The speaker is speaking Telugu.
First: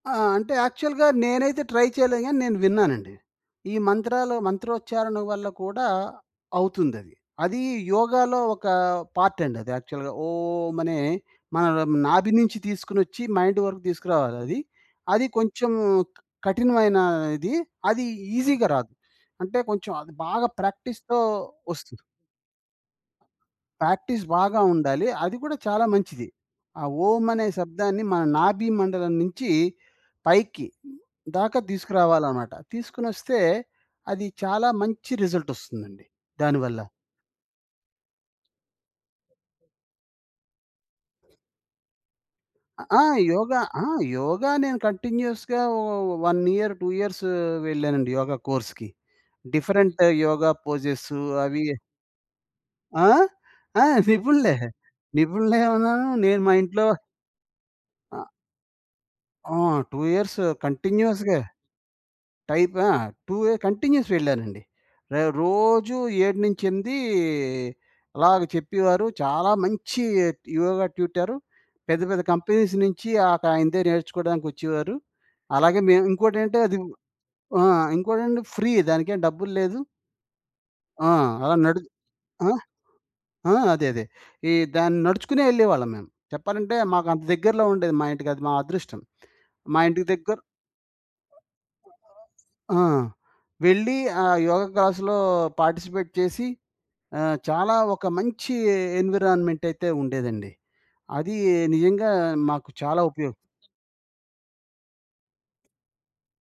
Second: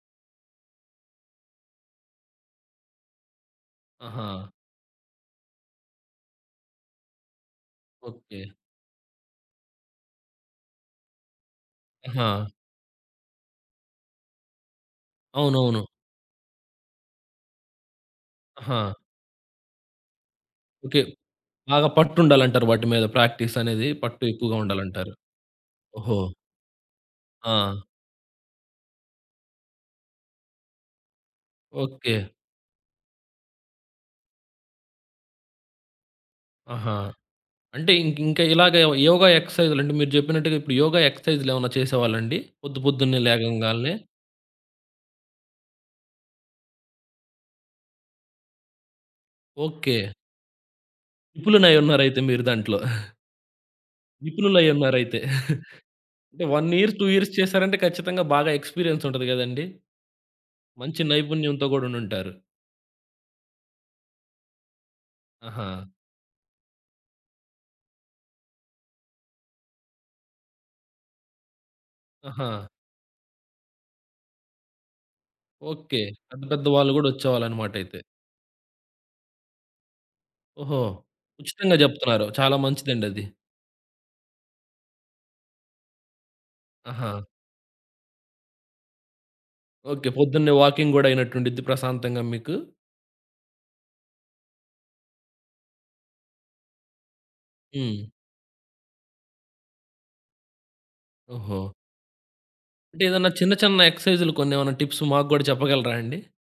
ఆ! అంటే యాక్చువల్‌గా నేనైతే ట్రై చేయలేదు గానీ నేను విన్నానండి. ఈ మంత్రాలో ఆహా! మంత్రోచ్చారణ వల్ల కూడా అవుతుందది. అది యోగాలో ఓకే. ఒక పార్ట్ అండి అది యాక్చువల్‌గా ఓం! అనే మనన ఆహా! నాభి నుంచి తీసుకొనోచ్చి మైండ్ వరకు తీసుకురావాలది. అది కొంచెం అవునవును. కఠినమైన ఇది అది ఈజిగా ఆహా! రాదు. అంటే కొంచెం అది బాగా ఓకే. ప్రాక్టీస్‌తో బాగా ఒస్తుంది. పట్టుండాలంటారు. వాటి మీద ప్రాక్టీసనేది పట్టు ప్రాక్టీస్ ఎక్కువగా బాగా ఉండాలి. ఉండాలంటారు. అది కూడా చాలా ఓహో! మంచిది. ఆ ఓం! అనే ఆ! శబ్దాన్ని మన నాభి మండలం నించి పైకి దాకా ఓకే. తీసుకురావాలన్నమాట. తీసుకొనొస్తే అది చాలా మంచి రిజల్ట్ ఒస్తుందండి. దాని వల్ల. ఆహా! అంటే ఇంక ఇంకా ఇలాగ యోగా ఎక్సర్సైజ్‌లంటే మీరు జెప్పినట్టుగా ఇప్పుడు యోగా ఎక్సర్సైజ్‌లేమన్నా చేసేవాళ్ళండి? పొద్దు ఆహ్, ఆ! పొద్దున్నే యోగ, ఆ! లేగవంగలనే. యోగ నేను కంటిన్యూయస్‌గా ఒ 1 ఇయర్ 2 ఇయర్స్ వెళ్ళానండి. యోగ కోర్స్‌కి. Different okay. యోగ పోజెస్ అవి నిపుణులయునరయితే మీరు దాంట్లో. ఆ? ఆ! నిపుణులే నిపుణులయునరయితే. నిపుణులైయున్నాను నేను అంటే మా 1 ఇంట్లో ఇయర్ 2 ఇయర్స్ చేసారంటే ఖచ్చితంగా అ బాగా ఎక్స్పీరియన్స్ ఉంటది ఆ! గదండీ! 2 ఇయర్స్ మంచి కంటిన్యూయస్‌గా నైపుణ్యంతో గూడా ఉండుంటారు. టైప్ ఆ! 2 యె కంటిన్యూయస్ వెళ్ళానండి. ర ఆహా! రోజూ 7-8 అలాగా చెప్పేవారు చాలా మంచి యోగా ట్యూటర్. పెద్ద పెద్ద ఆహా! కంపెనీస్ నించి అక ఆయనదే నేర్చుకోవడానికొచ్చేవారు. అలాగే ఓకే. మేము ఇంకోటి పెద్ద ఏంటే పెద్ద అది వాళ్ళు గూడా ఆ! ఒచ్చేవాళ్ళన్నమాటయితే. ఇంకోటేంటే ఫ్రీ దానికేం డబ్బులు లేదు. ఓహో! ఆ! అలా ఉచితంగా నడు జెప్తున్నారు. ఆ? చాలా మంచిదండది. ఆ! అదే. అదే. ఈ దాన్ని నడుచుకునే ఎళ్ళేవాళ్ళం మేము. చెప్పాలంటే ఆహా! మాకంత దగ్గరలో ఉండేది మా ఇంటికది మా అదృష్టం. మా ఇంటికి ఓకే. దగ్గర పొద్దున్నే వాకింగ్ గూడా అయినట్టుండిద్ది ప్రశాంతంగా మీకు. ఆ! వెళ్ళి ఆహ్, యోగ క్లాస్‌లో పార్టిసిపేట్ చేసి ఆహ్, చాలా ఒక హ్మ్. మంచి ఎన్విరాన్మెంటయితే ఉండేదండి. అది ఓహో! నిజంగా మాకు అంటే చాలా ఏదన్నా ఉపయోగం. చిన్న చిన్న ఎక్సర్సైజ్లు కొనేవన్నా టిప్స్ మాకు గుడా చెప్పగలరాండి?